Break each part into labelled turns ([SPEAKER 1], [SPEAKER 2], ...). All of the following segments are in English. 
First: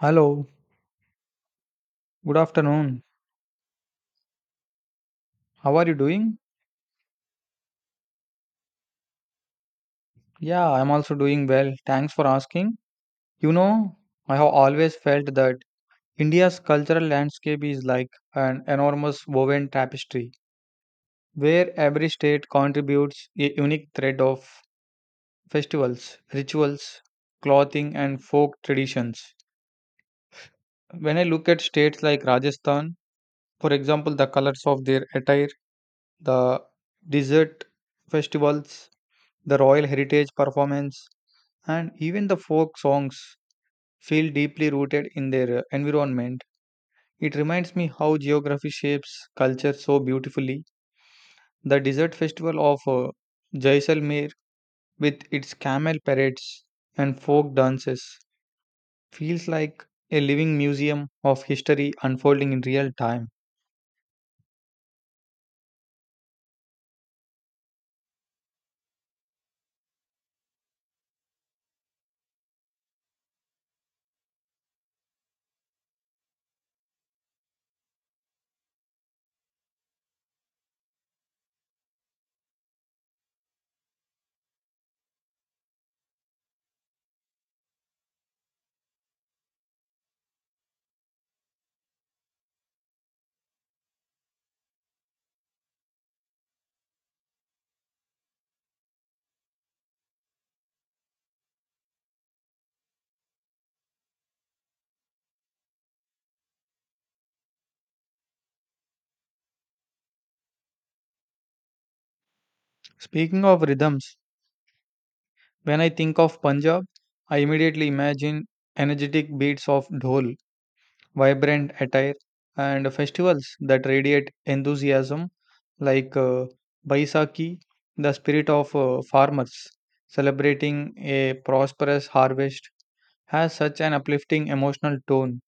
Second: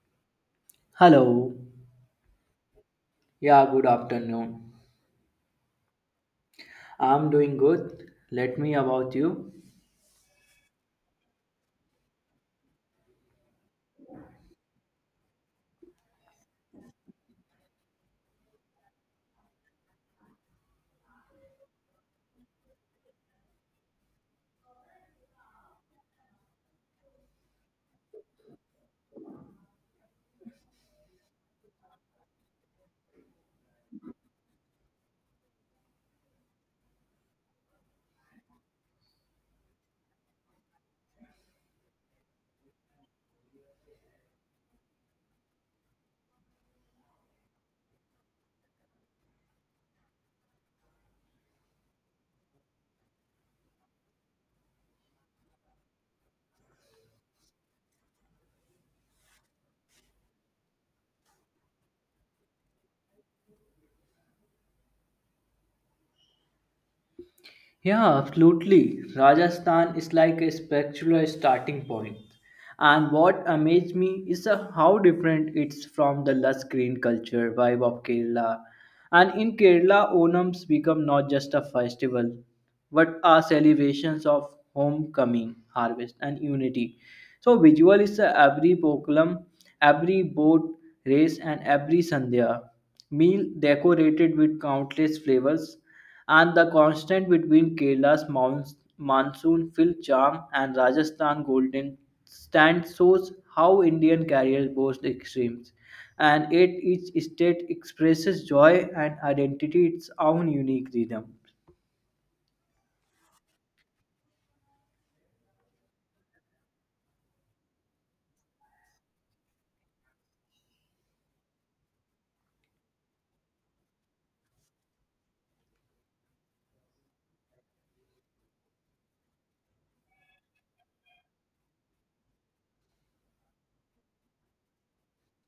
[SPEAKER 1] Hello,
[SPEAKER 2] Hello.
[SPEAKER 1] good afternoon.
[SPEAKER 2] Yeah, good afternoon.
[SPEAKER 1] How are you doing?
[SPEAKER 2] I'm doing good. Let me about you.
[SPEAKER 1] Yeah, I'm also doing well. Thanks for asking. You know, I have always felt that India's cultural landscape is like an enormous woven tapestry where every state contributes a unique thread of festivals, rituals, clothing, and folk traditions. When I look at states like Rajasthan, for example, the colors of their attire, the desert festivals, the royal heritage performance, and even the folk songs feel deeply rooted in their environment. It reminds me how geography shapes culture so beautifully. The desert festival of Jaisalmer, with its camel parades and folk dances, feels like a living museum of history unfolding in real time.
[SPEAKER 2] Yeah, absolutely. Rajasthan is like a spectacular starting point. And what amazed me is how different it's from the lush green culture vibe of Kerala. And in Kerala, Onams become not just a festival, but are celebrations of homecoming, harvest, and unity. So visual is every pokulam, every boat race, and every sandhya meal decorated with countless flavors and the contrast between Kerala's monsoon-filled charm and Rajasthan golden stand shows how Indian carriers boast extremes, and yet each state expresses joy and identity its own unique rhythm.
[SPEAKER 1] Speaking of rhythms, when I think of Punjab, I immediately imagine energetic beats of dhol vibrant attire, and festivals that radiate enthusiasm, like Baisakhi. The spirit of farmers, celebrating a prosperous harvest, has such an uplifting emotional tone.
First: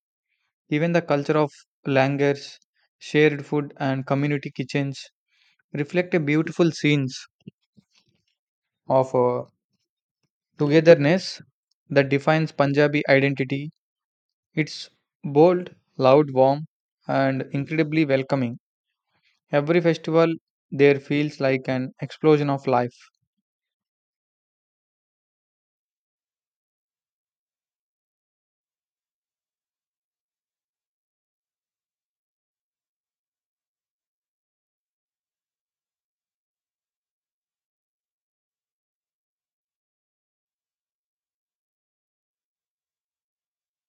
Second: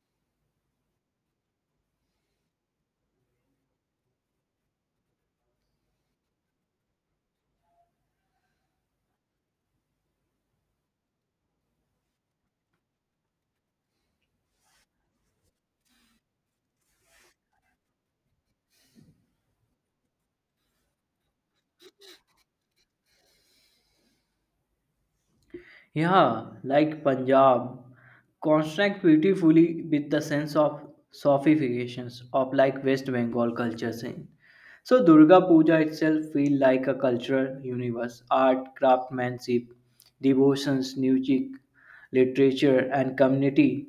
[SPEAKER 1] Even the culture of langars, shared food, and community kitchens reflect a beautiful scenes of togetherness that defines Punjabi identity. It's bold, loud, warm, and incredibly welcoming. Every festival there feels like an explosion of life.
[SPEAKER 2] Yeah, like Punjab, contrast beautifully with the sense of sophistications of like West Bengal culture scene. So Durga Puja itself feel like a cultural universe, art, craftsmanship, devotions, music, literature and community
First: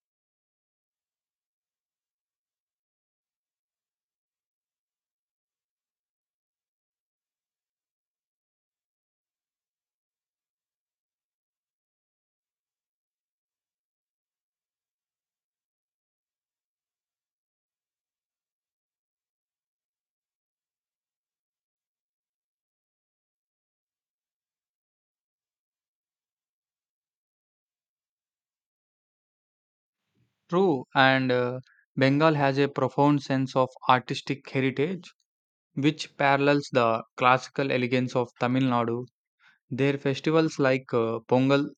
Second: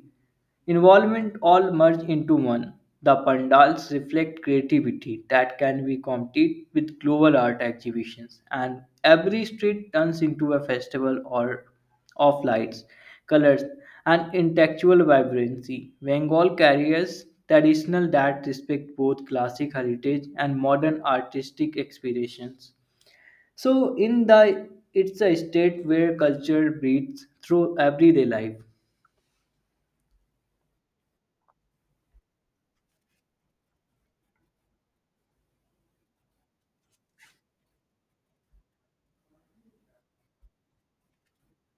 [SPEAKER 2] involvement all merge into one. The pandals reflect creativity that can be competed with global art exhibitions and every street turns into a festival or of lights, colors, and intellectual vibrancy. Bengal carries traditional that respect both classic heritage and modern artistic aspirations. So in the it's a state where culture breathes through everyday life.
[SPEAKER 1] True, and Bengal has a profound sense of artistic heritage, which parallels the classical elegance of Tamil Nadu. Their festivals like Pongal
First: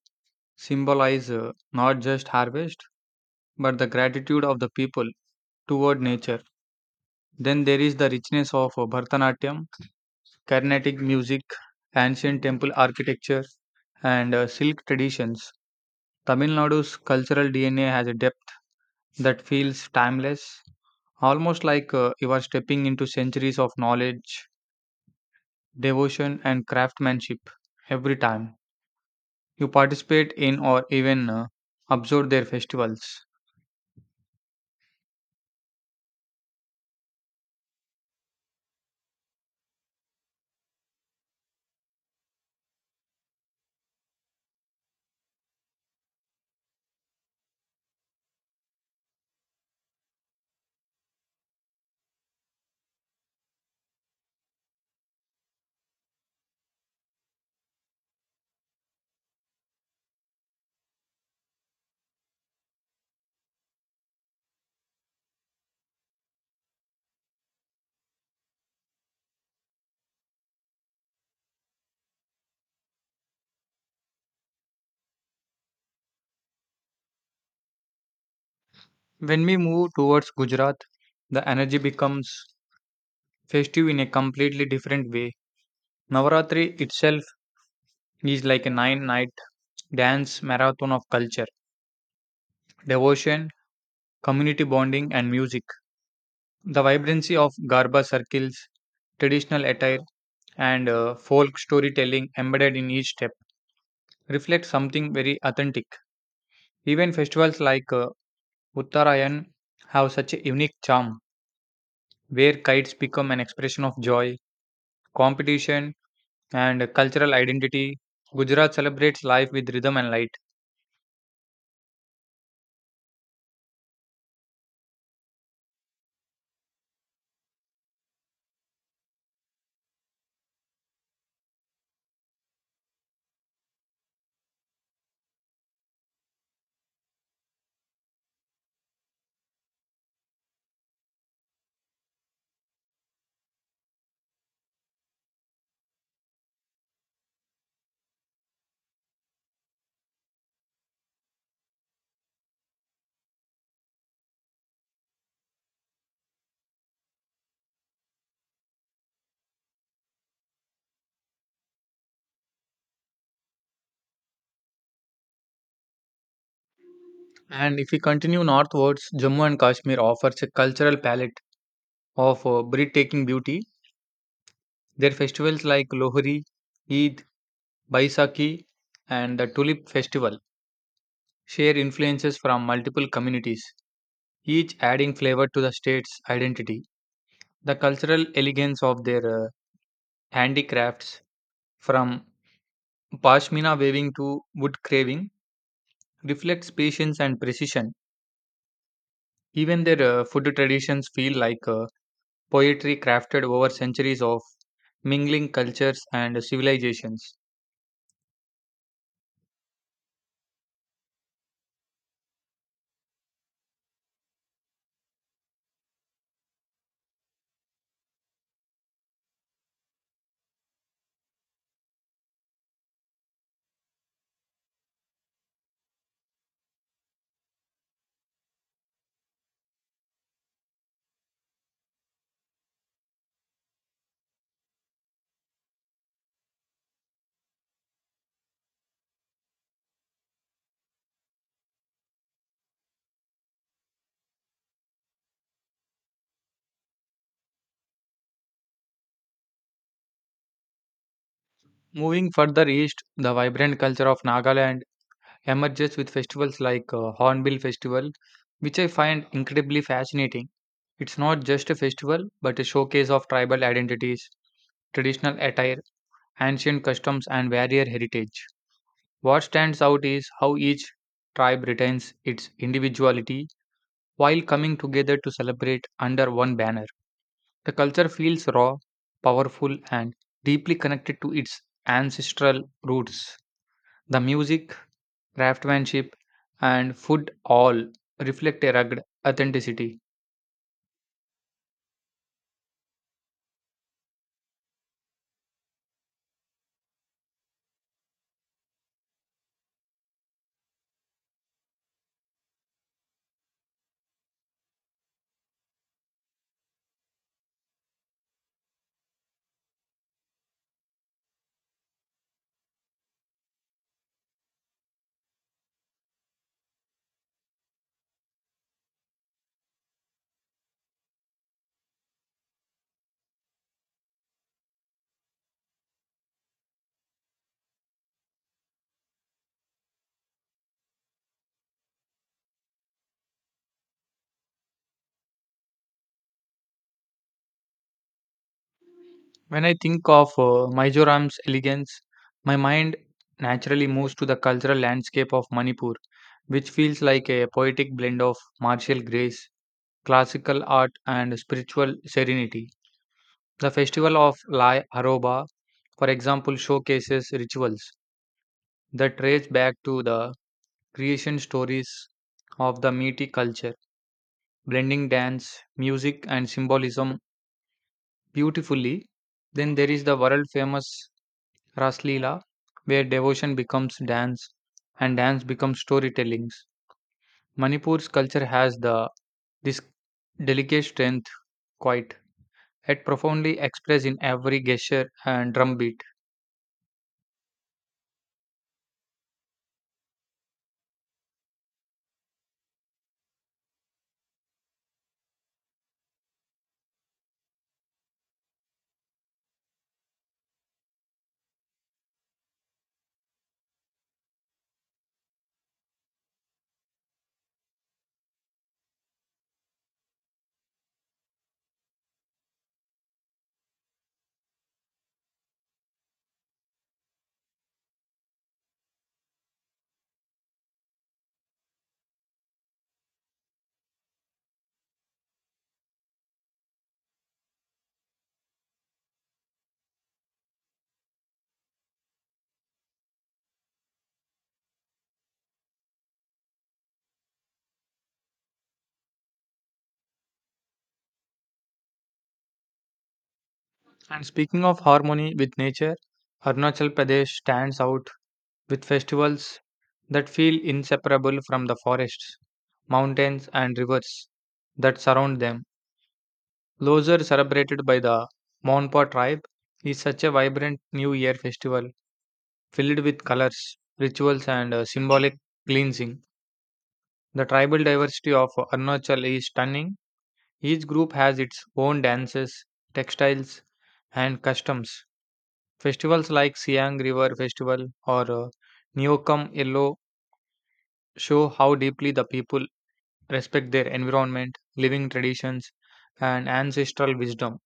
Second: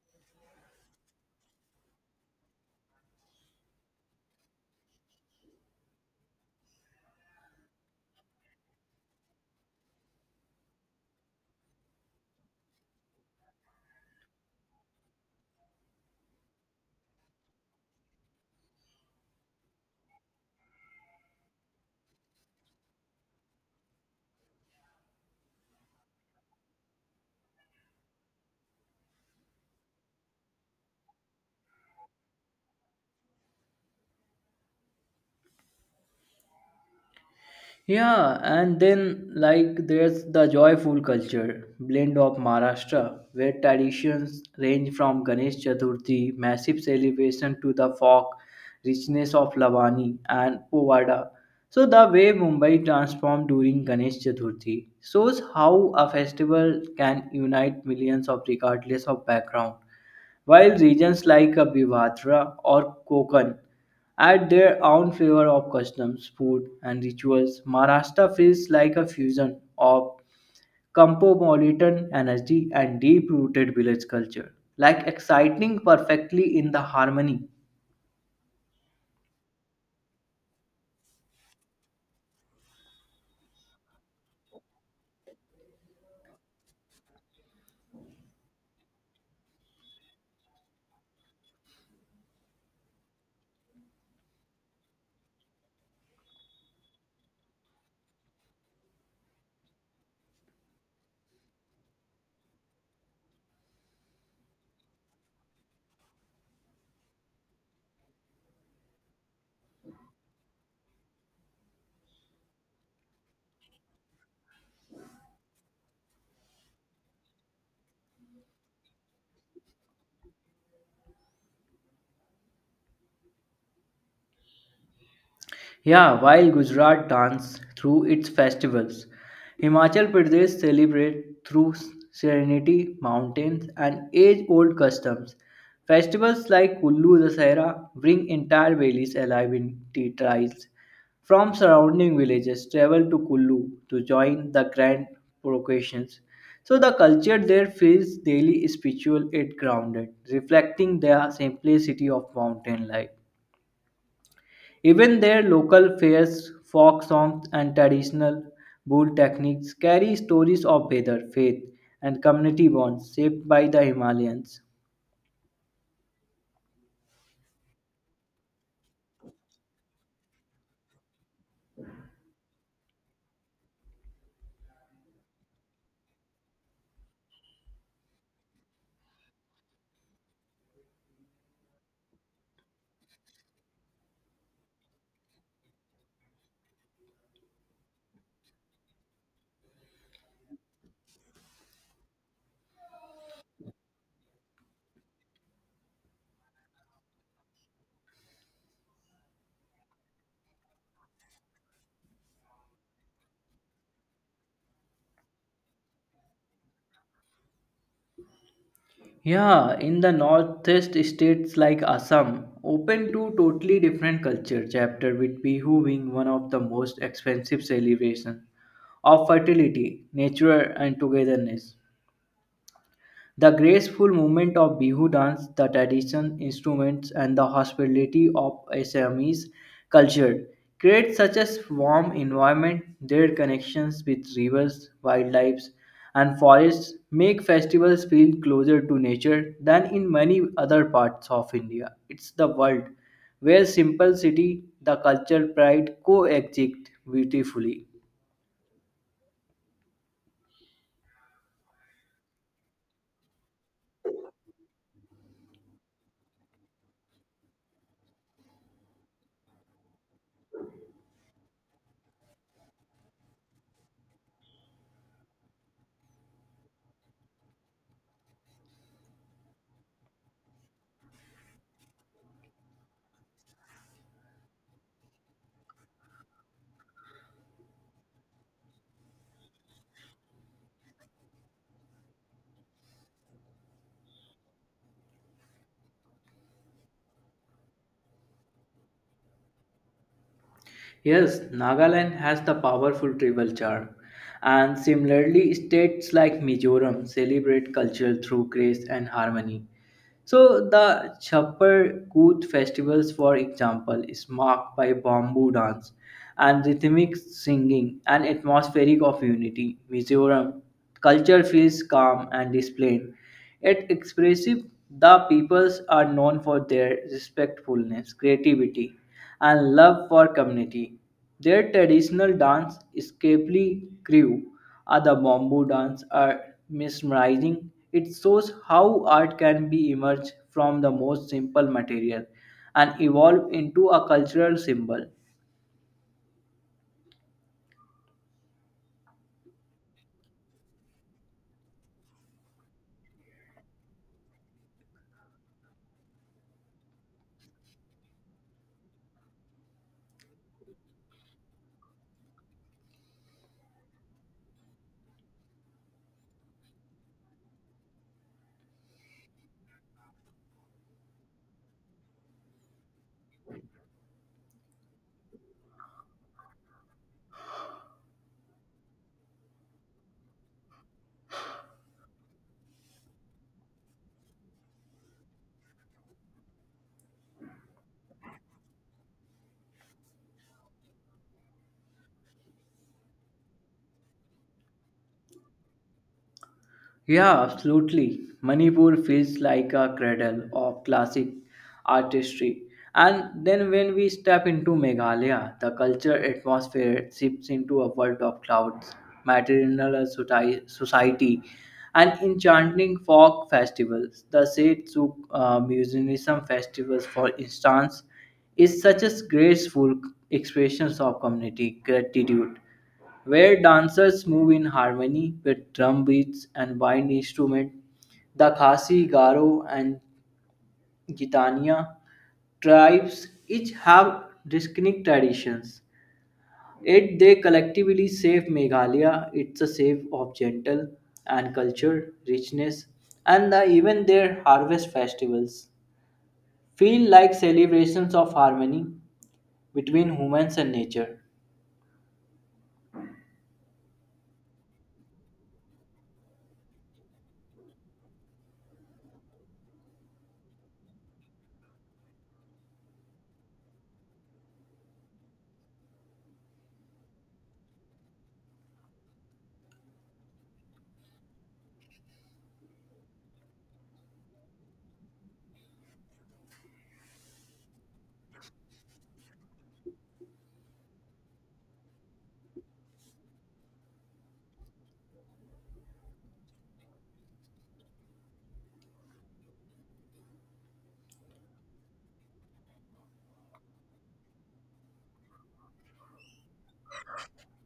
[SPEAKER 1] symbolize not just harvest, but the gratitude of the people toward nature. Then there is the richness of Bharatanatyam, Carnatic music, ancient temple architecture, and silk traditions. Tamil Nadu's cultural DNA has a depth that feels timeless, almost like you are stepping into centuries of knowledge, devotion, and craftsmanship every time you participate in or even observe their festivals.
[SPEAKER 2] Yeah, and then like there's the joyful culture blend of Maharashtra, where traditions range from Ganesh Chaturthi, massive celebration, to the folk richness of Lavani and Povada. So the way Mumbai transformed during Ganesh Chaturthi shows how a festival can unite millions of regardless of background while regions like Abhivatra or Konkan add their own flavor of customs, food, and rituals, Maharashtra feels like a fusion of cosmopolitan energy and deep-rooted village culture, like exciting perfectly in the harmony.
[SPEAKER 1] When we move towards Gujarat, the energy becomes festive in a completely different way. Navaratri itself is like a nine night dance marathon of culture, devotion, community bonding, and music. The vibrancy of Garba circles, traditional attire, and folk storytelling embedded in each step reflect something very authentic. Even festivals like Uttarayan have such a unique charm, where kites become an expression of joy, competition, and cultural identity. Gujarat celebrates life with rhythm and light.
[SPEAKER 2] Yeah, while Gujarat dance through its festivals, Himachal Pradesh celebrate through serenity, mountains, and age-old customs. Festivals like Kullu Dasahra bring entire valleys alive in tea trials. From surrounding villages, travel to Kullu to join the grand processions. So the culture there feels daily spiritual and grounded, reflecting the simplicity of mountain life. Even their local fairs, folk songs, and traditional bull techniques carry stories of weather, faith, and community bonds shaped by the Himalayans.
[SPEAKER 1] And if we continue northwards, Jammu and Kashmir offers a cultural palette of breathtaking beauty. Their festivals like Lohri, Eid, Baisakhi, and the Tulip Festival share influences from multiple communities, each adding flavor to the state's identity. The cultural elegance of their handicrafts, from pashmina weaving to wood carving, reflects patience and precision. Even their food traditions feel like poetry crafted over centuries of mingling cultures and civilizations.
[SPEAKER 2] Yeah, in the northeast states like Assam, open to totally different culture chapter with Bihu being one of the most expensive celebrations of fertility, nature and togetherness. The graceful movement of Bihu dance, the traditional instruments, and the hospitality of Assamese culture create such a warm environment. Their connections with rivers, wildlife, and forests make festivals feel closer to nature than in many other parts of India. It's the world where simplicity, the culture pride coexist beautifully.
[SPEAKER 1] Moving further east, the vibrant culture of Nagaland emerges with festivals like Hornbill Festival, which I find incredibly fascinating. It's not just a festival, but a showcase of tribal identities, traditional attire, ancient customs, and warrior heritage. What stands out is how each tribe retains its individuality while coming together to celebrate under one banner. The culture feels raw, powerful, and deeply connected to its ancestral roots. The music, craftsmanship, and food all reflect a rugged authenticity.
[SPEAKER 2] Yes, Nagaland has the powerful tribal charm, and similarly, states like Mizoram celebrate culture through grace and harmony. So, the Chappar Koot festivals, for example, is marked by bamboo dance and rhythmic singing and atmospheric of unity. Mizoram culture feels calm and displayed, yet expressive. The peoples are known for their respectfulness, creativity and love for community. Their traditional dance, Skepli Crew, or the Bamboo dance, are mesmerizing. It shows how art can be emerged from the most simple material and evolve into a cultural symbol.
[SPEAKER 1] When I think of Mizoram's elegance, my mind naturally moves to the cultural landscape of Manipur, which feels like a poetic blend of martial grace, classical art, and spiritual serenity. The festival of Lai Haroba, for example, showcases rituals that trace back to the creation stories of the Metis culture blending dance, music, and symbolism beautifully. Then there is the world famous Raslila, where devotion becomes dance and dance becomes storytellings. Manipur's culture has the this delicate strength, quite yet profoundly expressed in every gesture and drumbeat.
[SPEAKER 2] Yeah, absolutely. Manipur feels like a cradle of classic artistry. And then when we step into Meghalaya, the culture atmosphere shifts into a world of clouds, maternal society, and enchanting folk festivals. The Setsuk Musicianism Festivals, for instance, is such a graceful expression of community gratitude where dancers move in harmony with drum beats and wind instruments. The Khasi, Garo, and Gitania tribes each have distinct traditions. Yet they collectively save Meghalaya. It's a save of gentle and culture richness, and even their harvest festivals feel like celebrations of harmony between humans and nature.
[SPEAKER 1] And speaking of harmony with nature, Arunachal Pradesh stands out with festivals that feel inseparable from the forests, mountains, and rivers that surround them. Lozer, celebrated by the Monpa tribe, is such a vibrant New Year festival filled with colors, rituals, and symbolic cleansing. The tribal diversity of Arunachal is stunning. Each group has its own dances, textiles, and customs. Festivals like Siang River Festival or Neokum Yellow show how deeply the people respect their environment, living traditions, and ancestral wisdom.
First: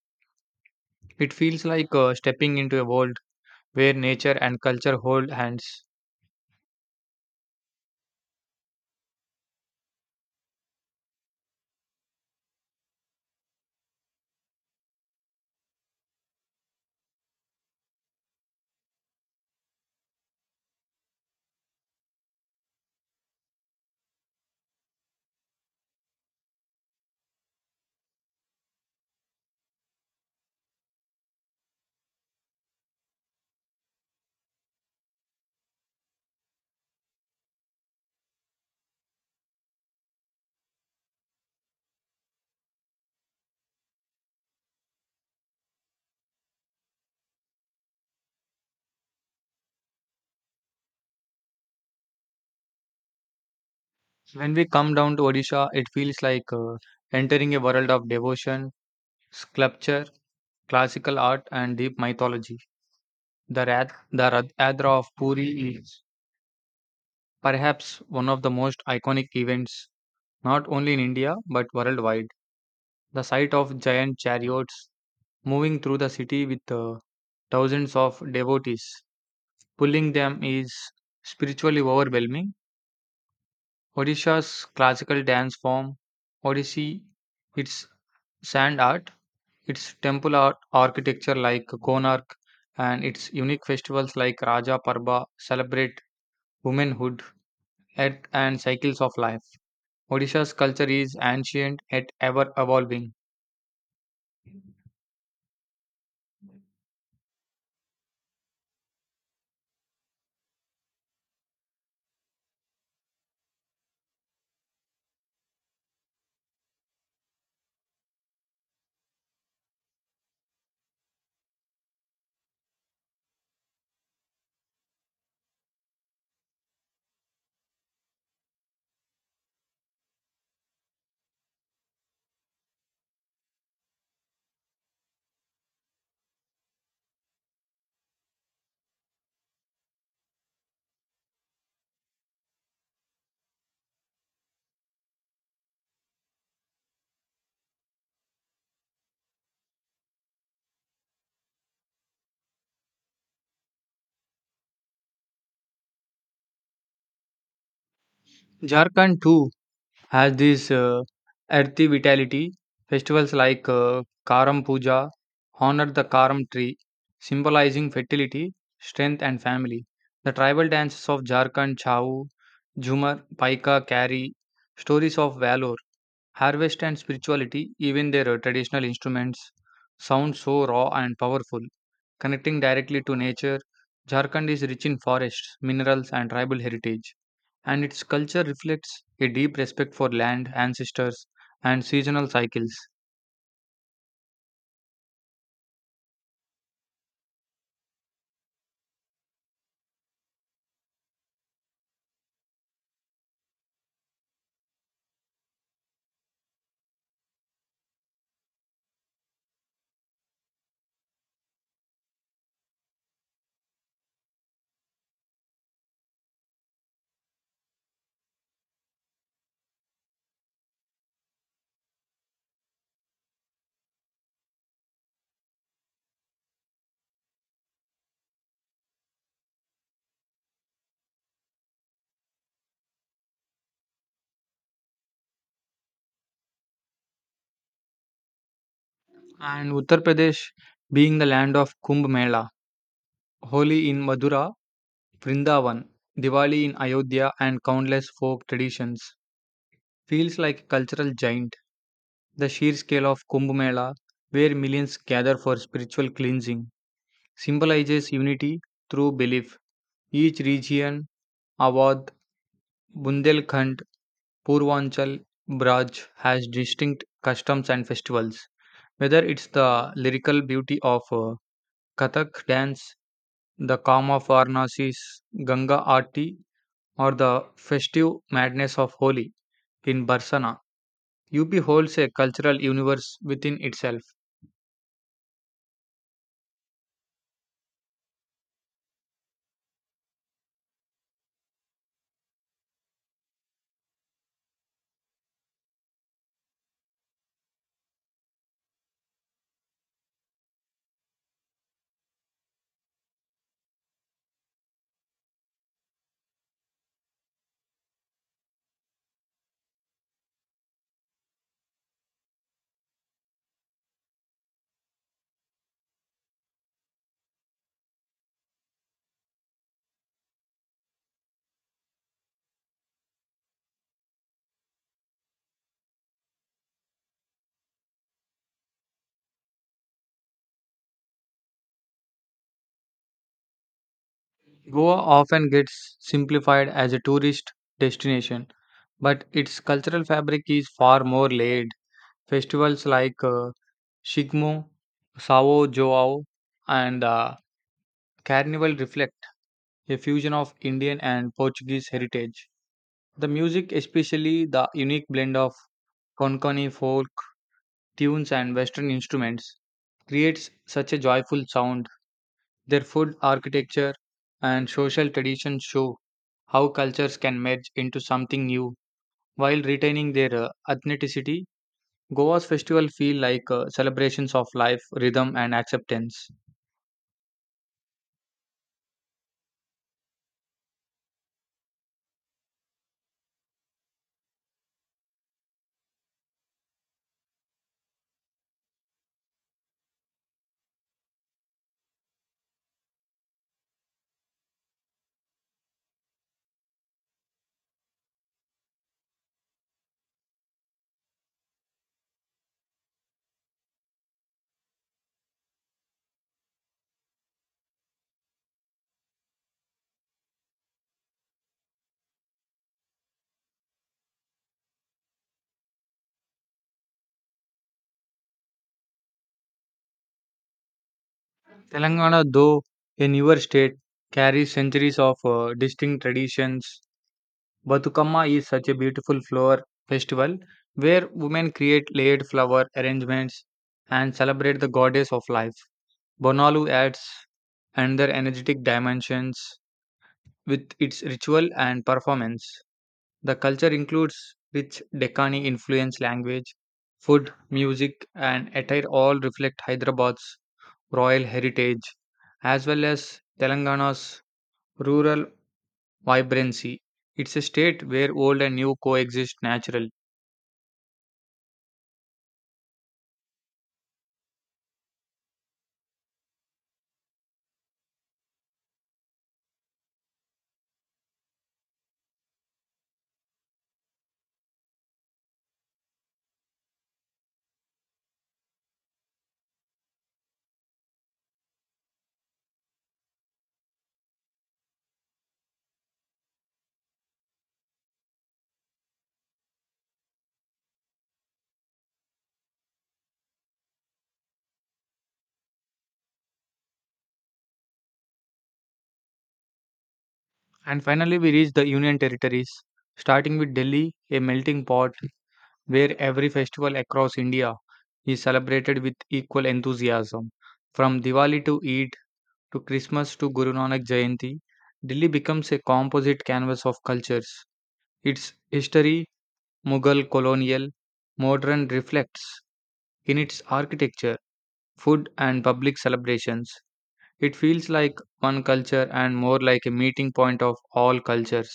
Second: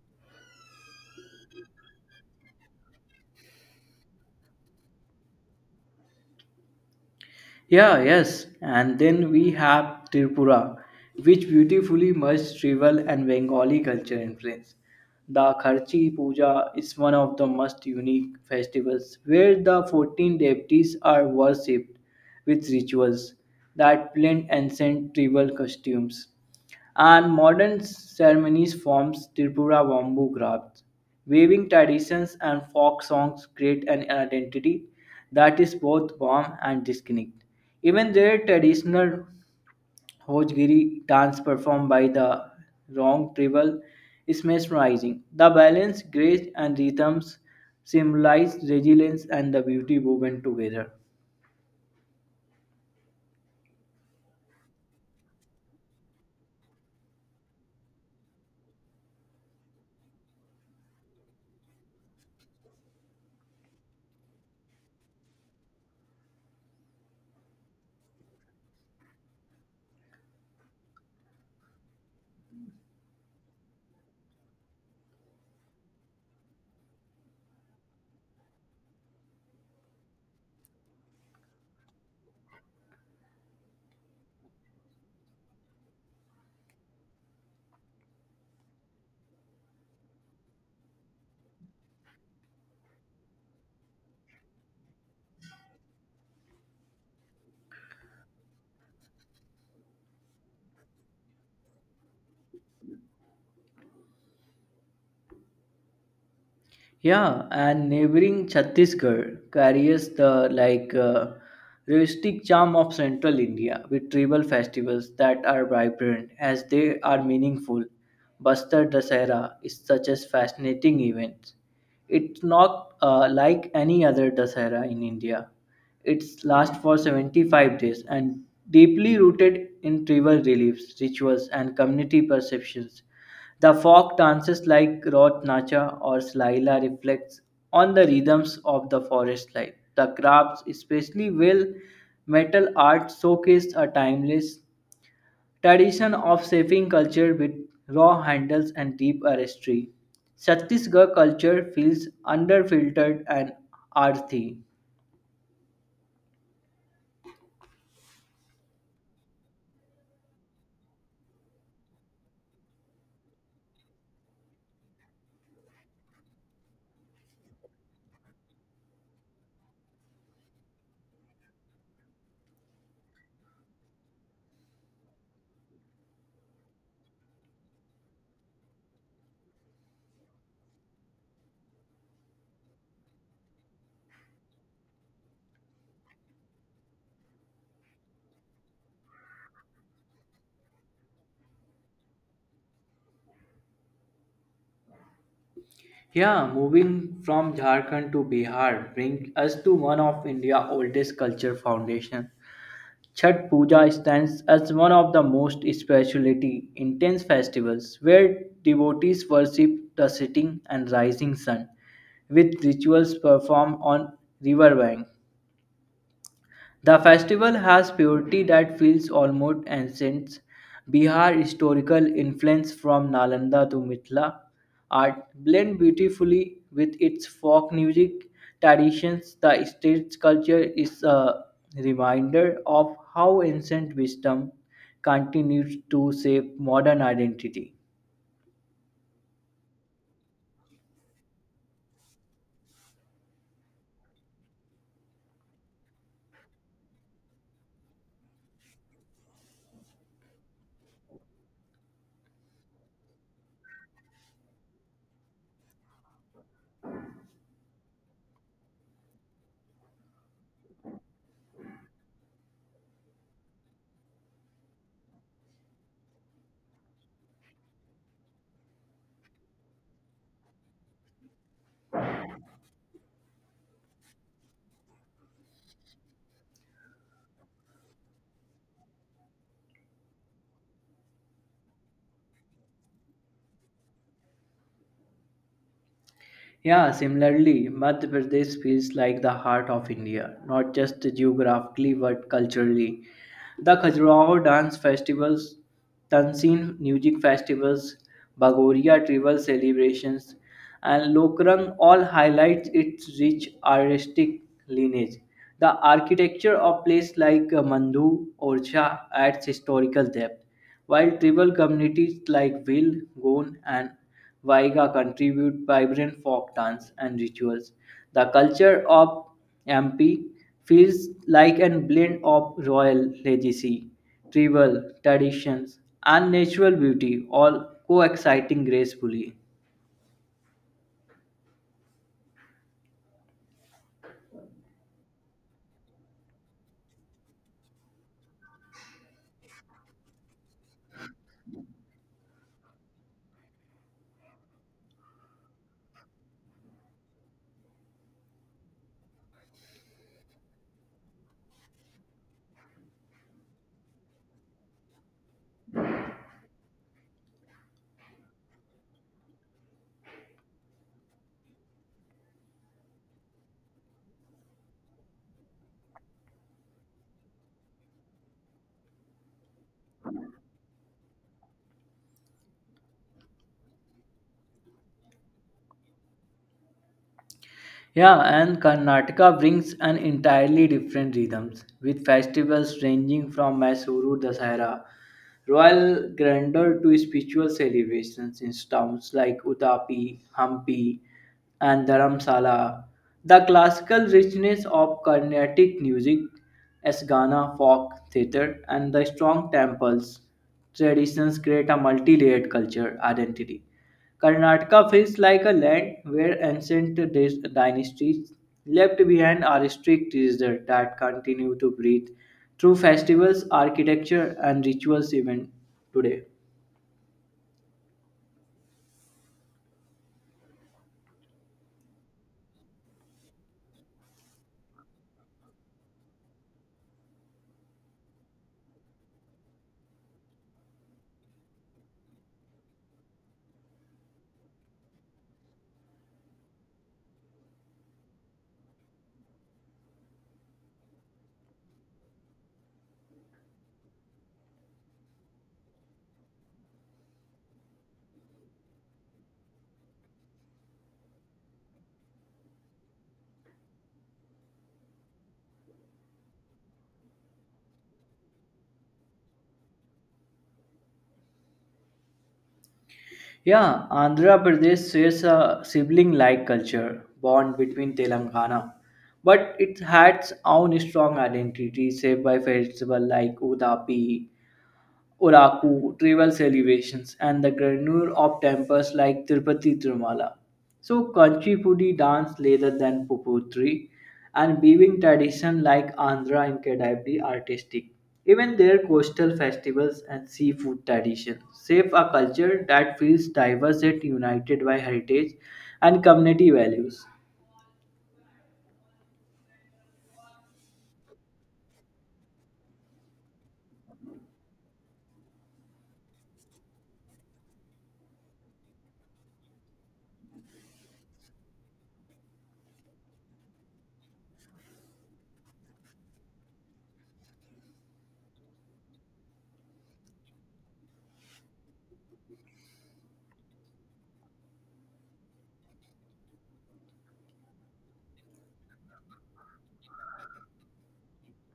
[SPEAKER 1] It feels like stepping into a world where nature and culture hold hands.
[SPEAKER 2] Yeah, yes. And then we have Tripura, which beautifully merged tribal and Bengali culture influence. The Kharchi Puja is one of the most unique festivals where the 14 deities are worshipped with rituals that blend ancient tribal costumes. And modern ceremonies forms Tripura bamboo crafts, weaving traditions and folk songs create an identity that is both warm and distinct. Even their traditional Hojgiri dance performed by the Rong tribal is mesmerizing. The balance, grace, and rhythms symbolize resilience and the beauty woven together.
[SPEAKER 1] When we come down to Odisha, it feels like entering a world of devotion, sculpture, classical art, and deep mythology. The Rath Yatra of Puri is perhaps one of the most iconic events, not only in India but worldwide. The sight of giant chariots moving through the city with thousands of devotees pulling them is spiritually overwhelming. Odisha's classical dance form, Odissi, its sand art, its temple art architecture like Konark, and its unique festivals like Raja Parba celebrate womanhood, earth, and cycles of life. Odisha's culture is ancient yet ever evolving.
[SPEAKER 2] Yeah, and neighboring Chhattisgarh carries the like rustic charm of central India with tribal festivals that are vibrant as they are meaningful. Bastar Dasara is such a fascinating event. It's not like any other Dasara in India. It's lasts for 75 days and deeply rooted in tribal beliefs, rituals, and community perceptions. The folk dances like Rod Nacha or Slaila reflects on the rhythms of the forest life. The crafts, especially well metal art, showcased a timeless tradition of shaping culture with raw handles and deep artistry. Chhattisgarh culture feels underfiltered and earthy.
[SPEAKER 1] Jharkhand too has this earthy vitality. Festivals like Karam Puja honor the Karam tree, symbolizing fertility, strength, and family. The tribal dances of Jharkhand, Chau, Jhumar, Paika carry stories of valor, harvest, and spirituality. Even their traditional instruments sound so raw and powerful connecting directly to nature. Jharkhand is rich in forests, minerals, and tribal heritage, and its culture reflects a deep respect for land, ancestors, and seasonal cycles.
[SPEAKER 2] Yeah, moving from Jharkhand to Bihar brings us to one of India's oldest culture foundations. Chhat Puja stands as one of the most spirituality intense festivals where devotees worship the setting and rising sun with rituals performed on river bank. The festival has purity that feels almost ancient. Bihar historical influence from Nalanda to Mithila art blend beautifully with its folk music traditions. The state's culture is a reminder of how ancient wisdom continues to shape modern identity.
[SPEAKER 1] And Uttar Pradesh, being the land of Kumbh Mela, Holi in Madura, Vrindavan, Diwali in Ayodhya, and countless folk traditions, feels like a cultural giant. The sheer scale of Kumbh Mela, where millions gather for spiritual cleansing, symbolizes unity through belief. Each region, Awadh, Bundelkhand, Purvanchal, Braj, has distinct customs and festivals. Whether it's the lyrical beauty of Kathak dance, the calm of Varnasi's Ganga Aarti, or the festive madness of Holi in Barsana, UP holds a cultural universe within itself.
[SPEAKER 2] Yeah, similarly, Madhya Pradesh feels like the heart of India, not just geographically but culturally. The Khajuraho dance festivals, Tansin music festivals, Bagoria tribal celebrations, and Lokrang all highlight its rich artistic lineage. The architecture of places like Mandhu, Orcha adds historical depth while tribal communities like Will, Goan, and Waiga contribute vibrant folk dance and rituals, the culture of MP feels like a blend of royal legacy, tribal traditions, and natural beauty, all coexisting gracefully.
[SPEAKER 1] Goa often gets simplified as a tourist destination, but its cultural fabric is far more layered. Festivals like Shigmo, Sao Joao, and Carnival reflect a fusion of Indian and Portuguese heritage. The music, especially the unique blend of Konkani folk tunes and Western instruments, creates such a joyful sound. Their food, architecture, and social traditions show how cultures can merge into something new while retaining their authenticity. Goa's festival feel like celebrations of life, rhythm, and acceptance.
[SPEAKER 2] Yeah, and Karnataka brings an entirely different rhythms with festivals ranging from Mysuru Dasara, royal grandeur to spiritual celebrations in towns like Udapi, Hampi, and Dharamsala. The classical richness of Carnatic music, as Gana folk theatre, and the strong temples traditions create a multi-layered culture identity. Karnataka feels like a land where ancient dynasties left behind are strict treasures that continue to breathe through festivals, architecture, and rituals even today.
[SPEAKER 1] Telangana, though a newer state, carries centuries of distinct traditions. Batukamma is such a beautiful flower festival where women create layered flower arrangements and celebrate the goddess of life. Bonalu adds another energetic dimensions with its ritual and performance. The culture includes rich Deccani influence language, food, music, and attire all reflect Hyderabad's royal heritage as well as Telangana's rural vibrancy. It's a state where old and new coexist naturally.
[SPEAKER 2] Yeah, Andhra Pradesh shares a sibling-like culture bond between Telangana, but it has its own strong identity shaped by festivals like Udapi, Oraku, tribal celebrations, and the grandeur of temples like Tirupati Tirumala. So, Kanchipudi dance rather than Puputri and weaving tradition like Andhra and Kedavadi artistic. Even their coastal festivals and seafood tradition shape a culture that feels diverse yet united by heritage and community values.
[SPEAKER 1] And finally, we reach the Union Territories, starting with Delhi, a melting pot where every festival across India is celebrated with equal enthusiasm. From Diwali to Eid, to Christmas to Guru Nanak Jayanti, Delhi becomes a composite canvas of cultures. Its history, Mughal, colonial, modern reflects in its architecture, food, and public celebrations. It feels like one culture and more like a meeting point of all cultures.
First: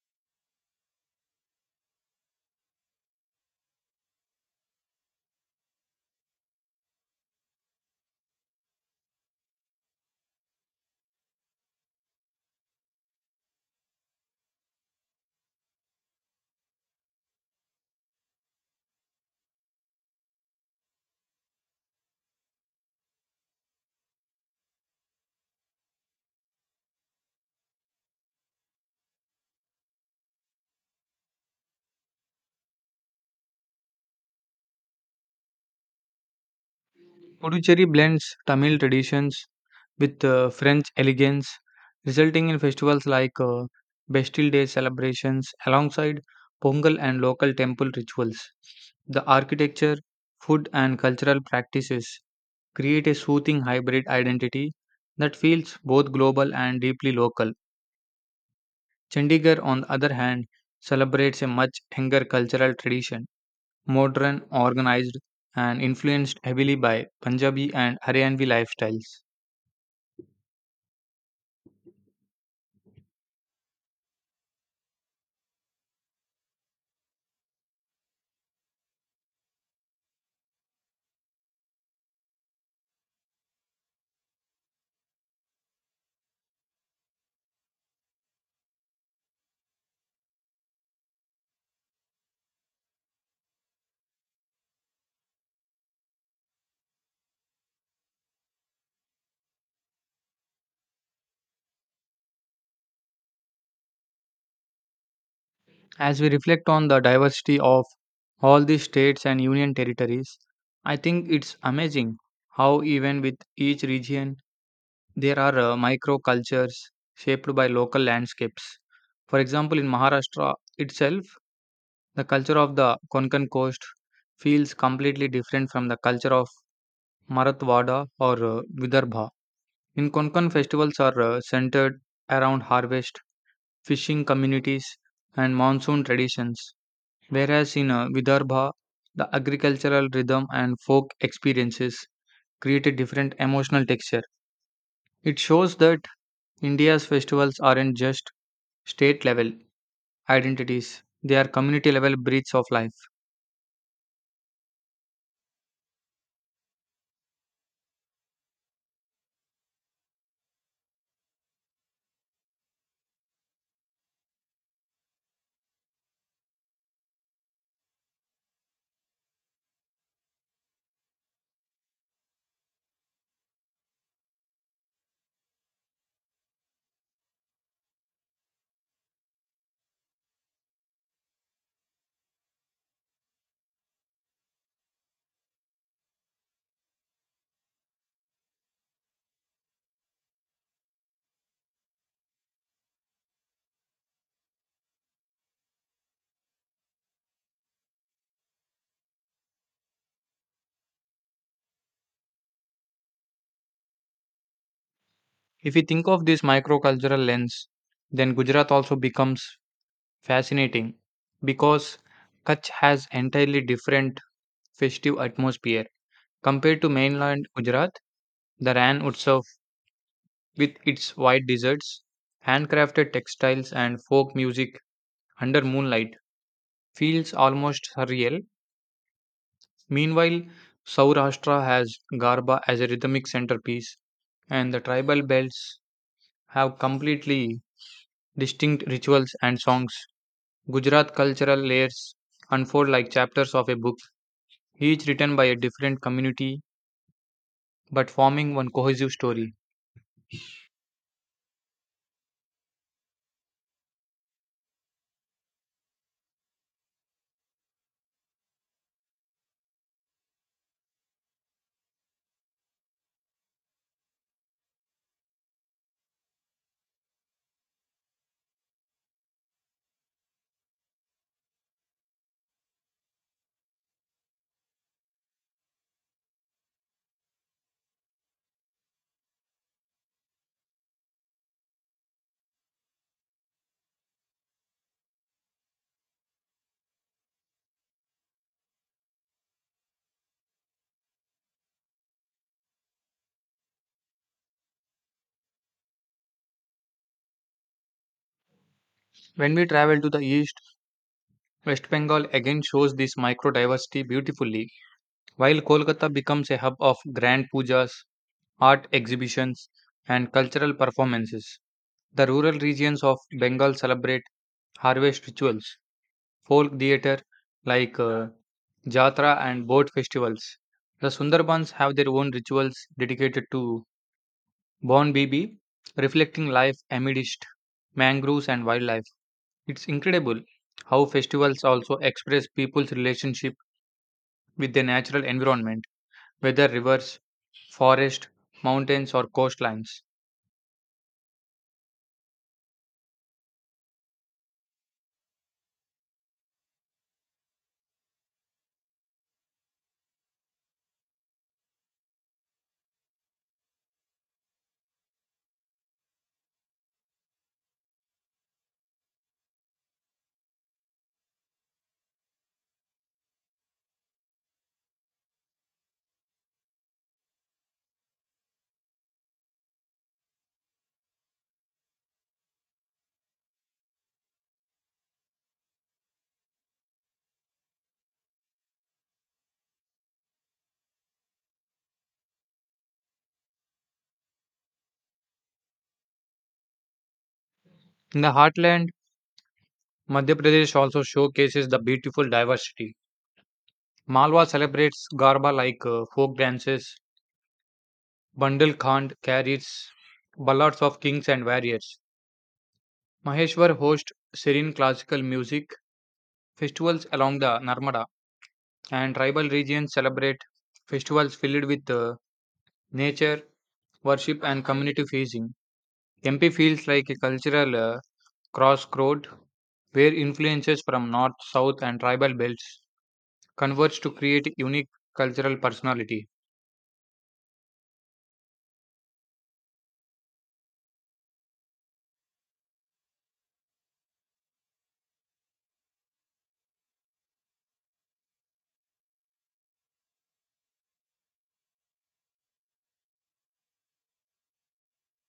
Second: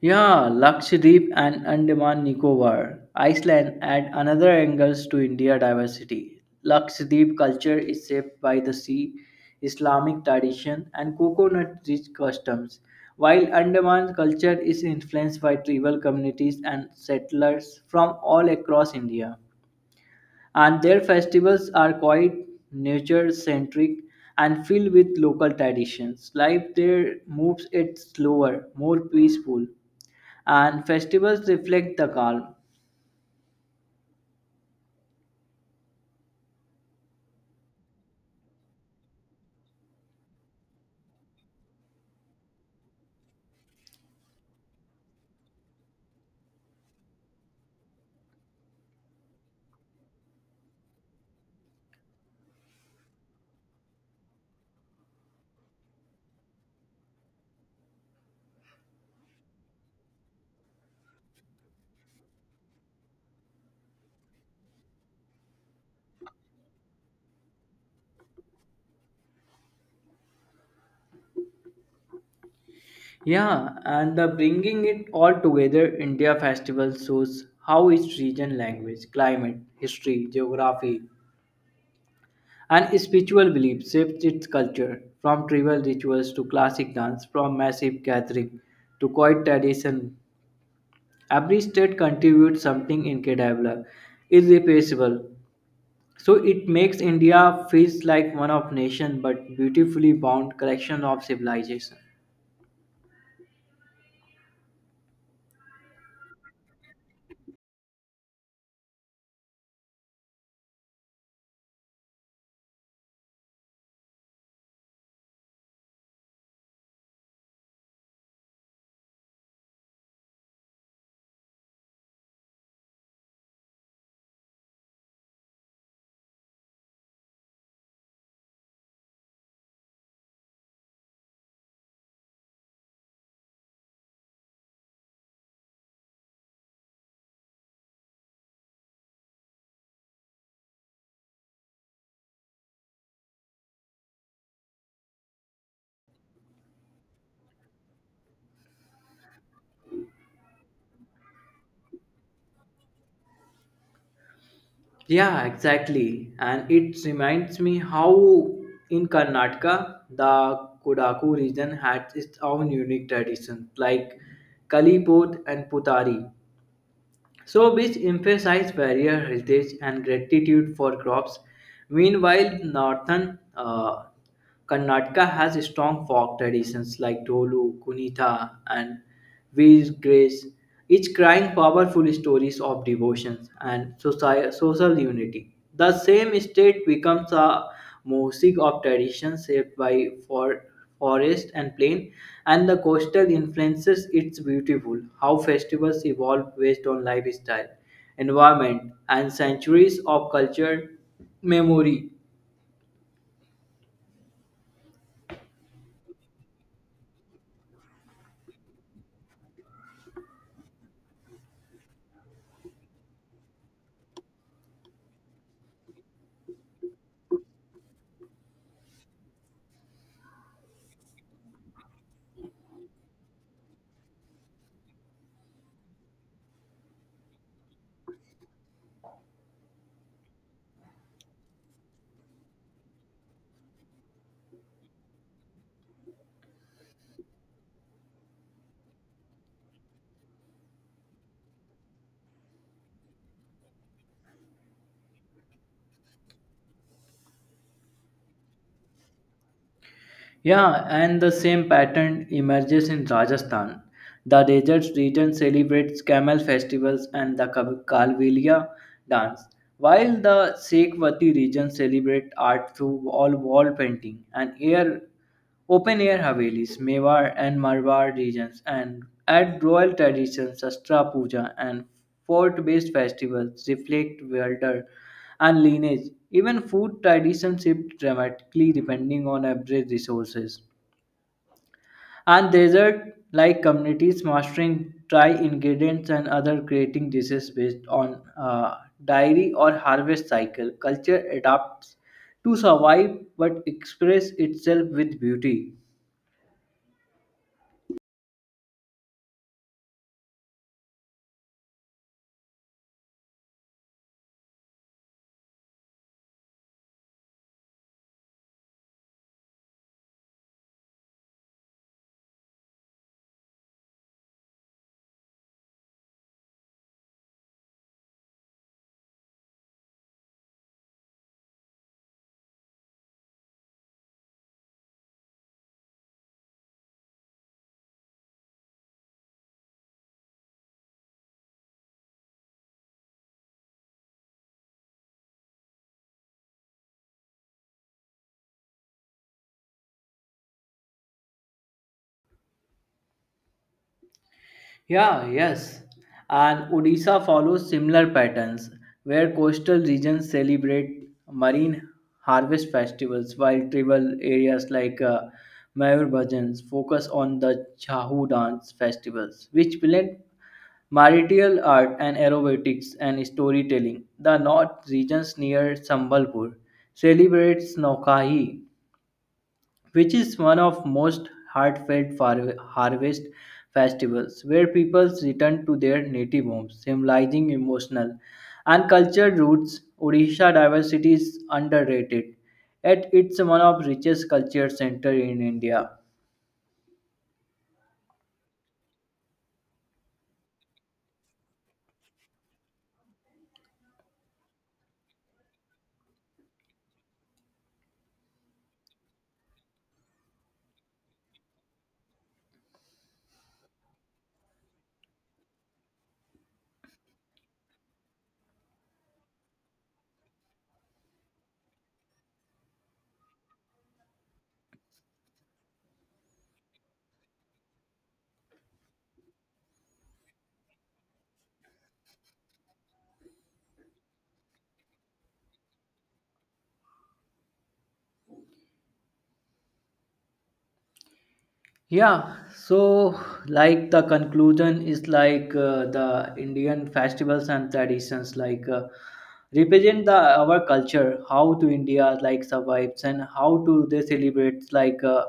[SPEAKER 2] Yeah, Lakshadweep and Andaman Nicobar Iceland add another angles to India diversity. Lakshadweep culture is shaped by the sea, Islamic tradition, and coconut-rich customs, while Andaman culture is influenced by tribal communities and settlers from all across India. And their festivals are quite nature-centric and filled with local traditions. Life there moves it slower, more peaceful and festivals reflect the calm.
[SPEAKER 1] Puducherry blends Tamil traditions with French elegance, resulting in festivals like Bastille Day celebrations alongside Pongal and local temple rituals. The architecture, food, and cultural practices create a soothing hybrid identity that feels both global and deeply local. Chandigarh, on the other hand, celebrates a much younger cultural tradition, modern, organized, and influenced heavily by Punjabi and Haryanvi lifestyles.
[SPEAKER 2] Yeah, and the bringing it all together, India Festival shows how its region, language, climate, history, geography, and spiritual beliefs shaped its culture, from tribal rituals to classic dance, from massive gathering to quiet tradition. Every state contributes something incredible, irreplaceable. So it makes India feels like one of nation, but beautifully bound collection of civilization.
[SPEAKER 1] As we reflect on the diversity of all these states and union territories, I think it's amazing how, even with each region, there are microcultures shaped by local landscapes. For example, in Maharashtra itself, the culture of the Konkan coast feels completely different from the culture of Marathwada or Vidarbha. In Konkan, festivals are centered around harvest, fishing communities, and monsoon traditions. Whereas in Vidarbha, the agricultural rhythm and folk experiences create a different emotional texture. It shows that India's festivals aren't just state level identities, they are community level breeds of life.
[SPEAKER 2] Yeah, exactly. And it reminds me how in Karnataka, the Kodaku region had its own unique traditions like Kalipod and Putari so which emphasize barrier heritage and gratitude for crops. Meanwhile, northern Karnataka has strong folk traditions like Dolu, Kunitha, and Veer Grace, each crying powerful stories of devotion and social unity. The same state becomes a mosaic of traditions shaped by forest and plain, and the coastal influences. It's beautiful how festivals evolve based on lifestyle, environment, and centuries of culture memory.
[SPEAKER 1] If we think of this microcultural lens, then Gujarat also becomes fascinating because Kutch has entirely different festive atmosphere. Compared to mainland Gujarat, the Ran Utsav with its white deserts, handcrafted textiles, and folk music under moonlight feels almost surreal. Meanwhile, Saurashtra has Garba as a rhythmic centerpiece, and the tribal belts have completely distinct rituals and songs. Gujarat cultural layers unfold like chapters of a book, each written by a different community but forming one cohesive story.
[SPEAKER 2] Yeah, and the same pattern emerges in Rajasthan. The desert region celebrates camel festivals and the Kalvelia dance, while the Sekhwati region celebrates art through all wall painting and air Open air Havelis, Mewar and Marwar regions and add royal traditions Shastra Puja and fort based festivals reflect welter and lineage. Even food traditions shift dramatically depending on average resources. And desert like communities mastering dry ingredients and other creating dishes based on dairy or harvest cycle. Culture adapts to survive but express itself with beauty.
[SPEAKER 1] When we travel to the east, West Bengal again shows this micro diversity beautifully. While Kolkata becomes a hub of grand pujas, art exhibitions, and cultural performances, the rural regions of Bengal celebrate harvest rituals, folk theatre like Jatra and boat festivals. The Sundarbans have their own rituals dedicated to Bon Bibi, reflecting life amidst mangroves and wildlife. It's incredible how festivals also express people's relationship with their natural environment, whether rivers, forests, mountains, or coastlines.
[SPEAKER 2] Yeah, yes. And Odisha follows similar patterns where coastal regions celebrate marine harvest festivals while tribal areas like Mayur Bhajans focus on the Chahu dance festivals, which blend marital art and aerobatics and storytelling. The north regions near Sambalpur celebrates Nokahi which is one of most heartfelt harvest festivals where people return to their native homes symbolizing emotional and cultural roots odisha diversity is underrated yet it's one of richest culture center in india.
[SPEAKER 1] In the heartland, Madhya Pradesh also showcases the beautiful diversity. Malwa celebrates Garba like folk dances, Bandal Khand carries ballads of kings and warriors. Maheshwar hosts serene classical music festivals along the Narmada, and tribal regions celebrate festivals filled with nature, worship, and community feasting. MP feels like a cultural crossroad where influences from north, south, and tribal belts converge to create unique cultural personality.
[SPEAKER 2] Yeah, so like the conclusion is like the Indian festivals and traditions like represent the our culture, how to India like survives and how to they celebrate like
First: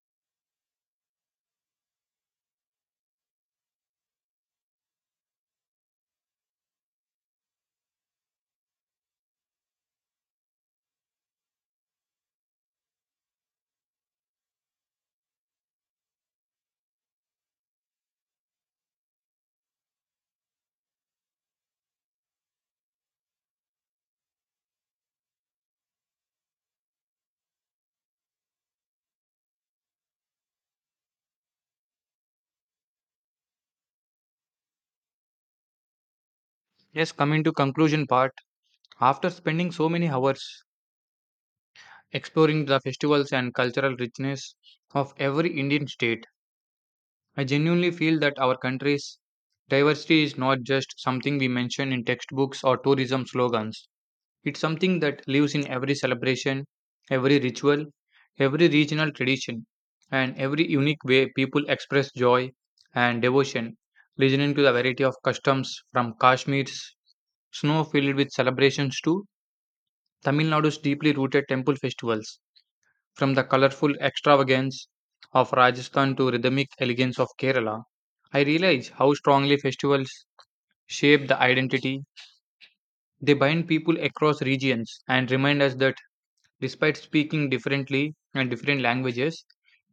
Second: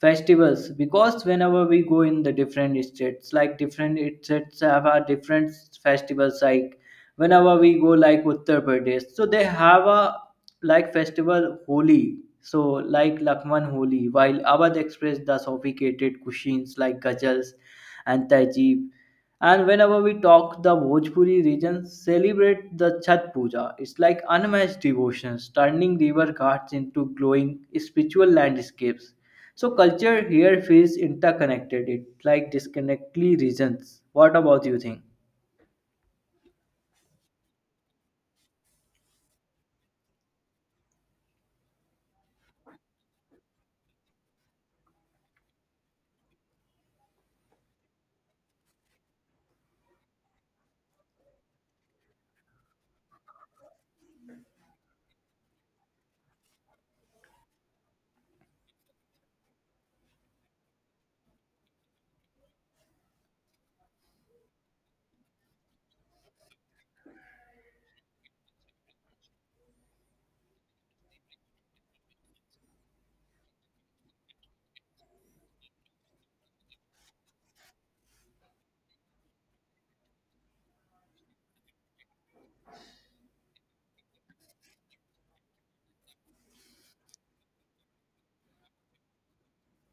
[SPEAKER 2] festivals. Because whenever we go in the different states, like different states have a different festivals like whenever we go like uttar pradesh so they have a like festival holi so like lakman holi while awadh express the sophisticated cuisines like gajals and tajib and whenever we talk the bhojpuri region celebrate the chhat puja it's like unmatched devotions turning river ghats into glowing spiritual landscapes so culture here feels interconnected it like disconnectly regions what about you think.
[SPEAKER 1] Yes, coming to conclusion part, after spending so many hours exploring the festivals and cultural richness of every Indian state, I genuinely feel that our country's diversity is not just something we mention in textbooks or tourism slogans. It's something that lives in every celebration, every ritual, every regional tradition, and every unique way people express joy and devotion, listening to the variety of customs from Kashmir's snow filled with celebrations to Tamil Nadu's deeply rooted temple festivals, from the colorful extravagance of Rajasthan to rhythmic elegance of Kerala. I realize how strongly festivals shape the identity. They bind people across regions and remind us that despite speaking differently and different languages,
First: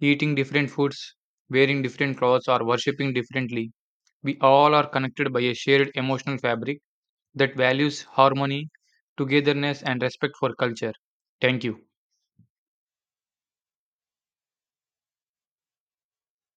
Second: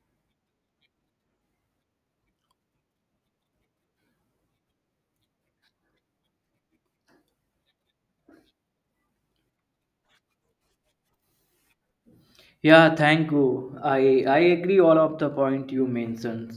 [SPEAKER 1] eating different foods, wearing different clothes, or worshipping differently, we all are connected by a shared emotional fabric that values harmony, togetherness, and respect for culture. Thank you.
[SPEAKER 2] Yeah, thank you. I agree all of the point you mentioned.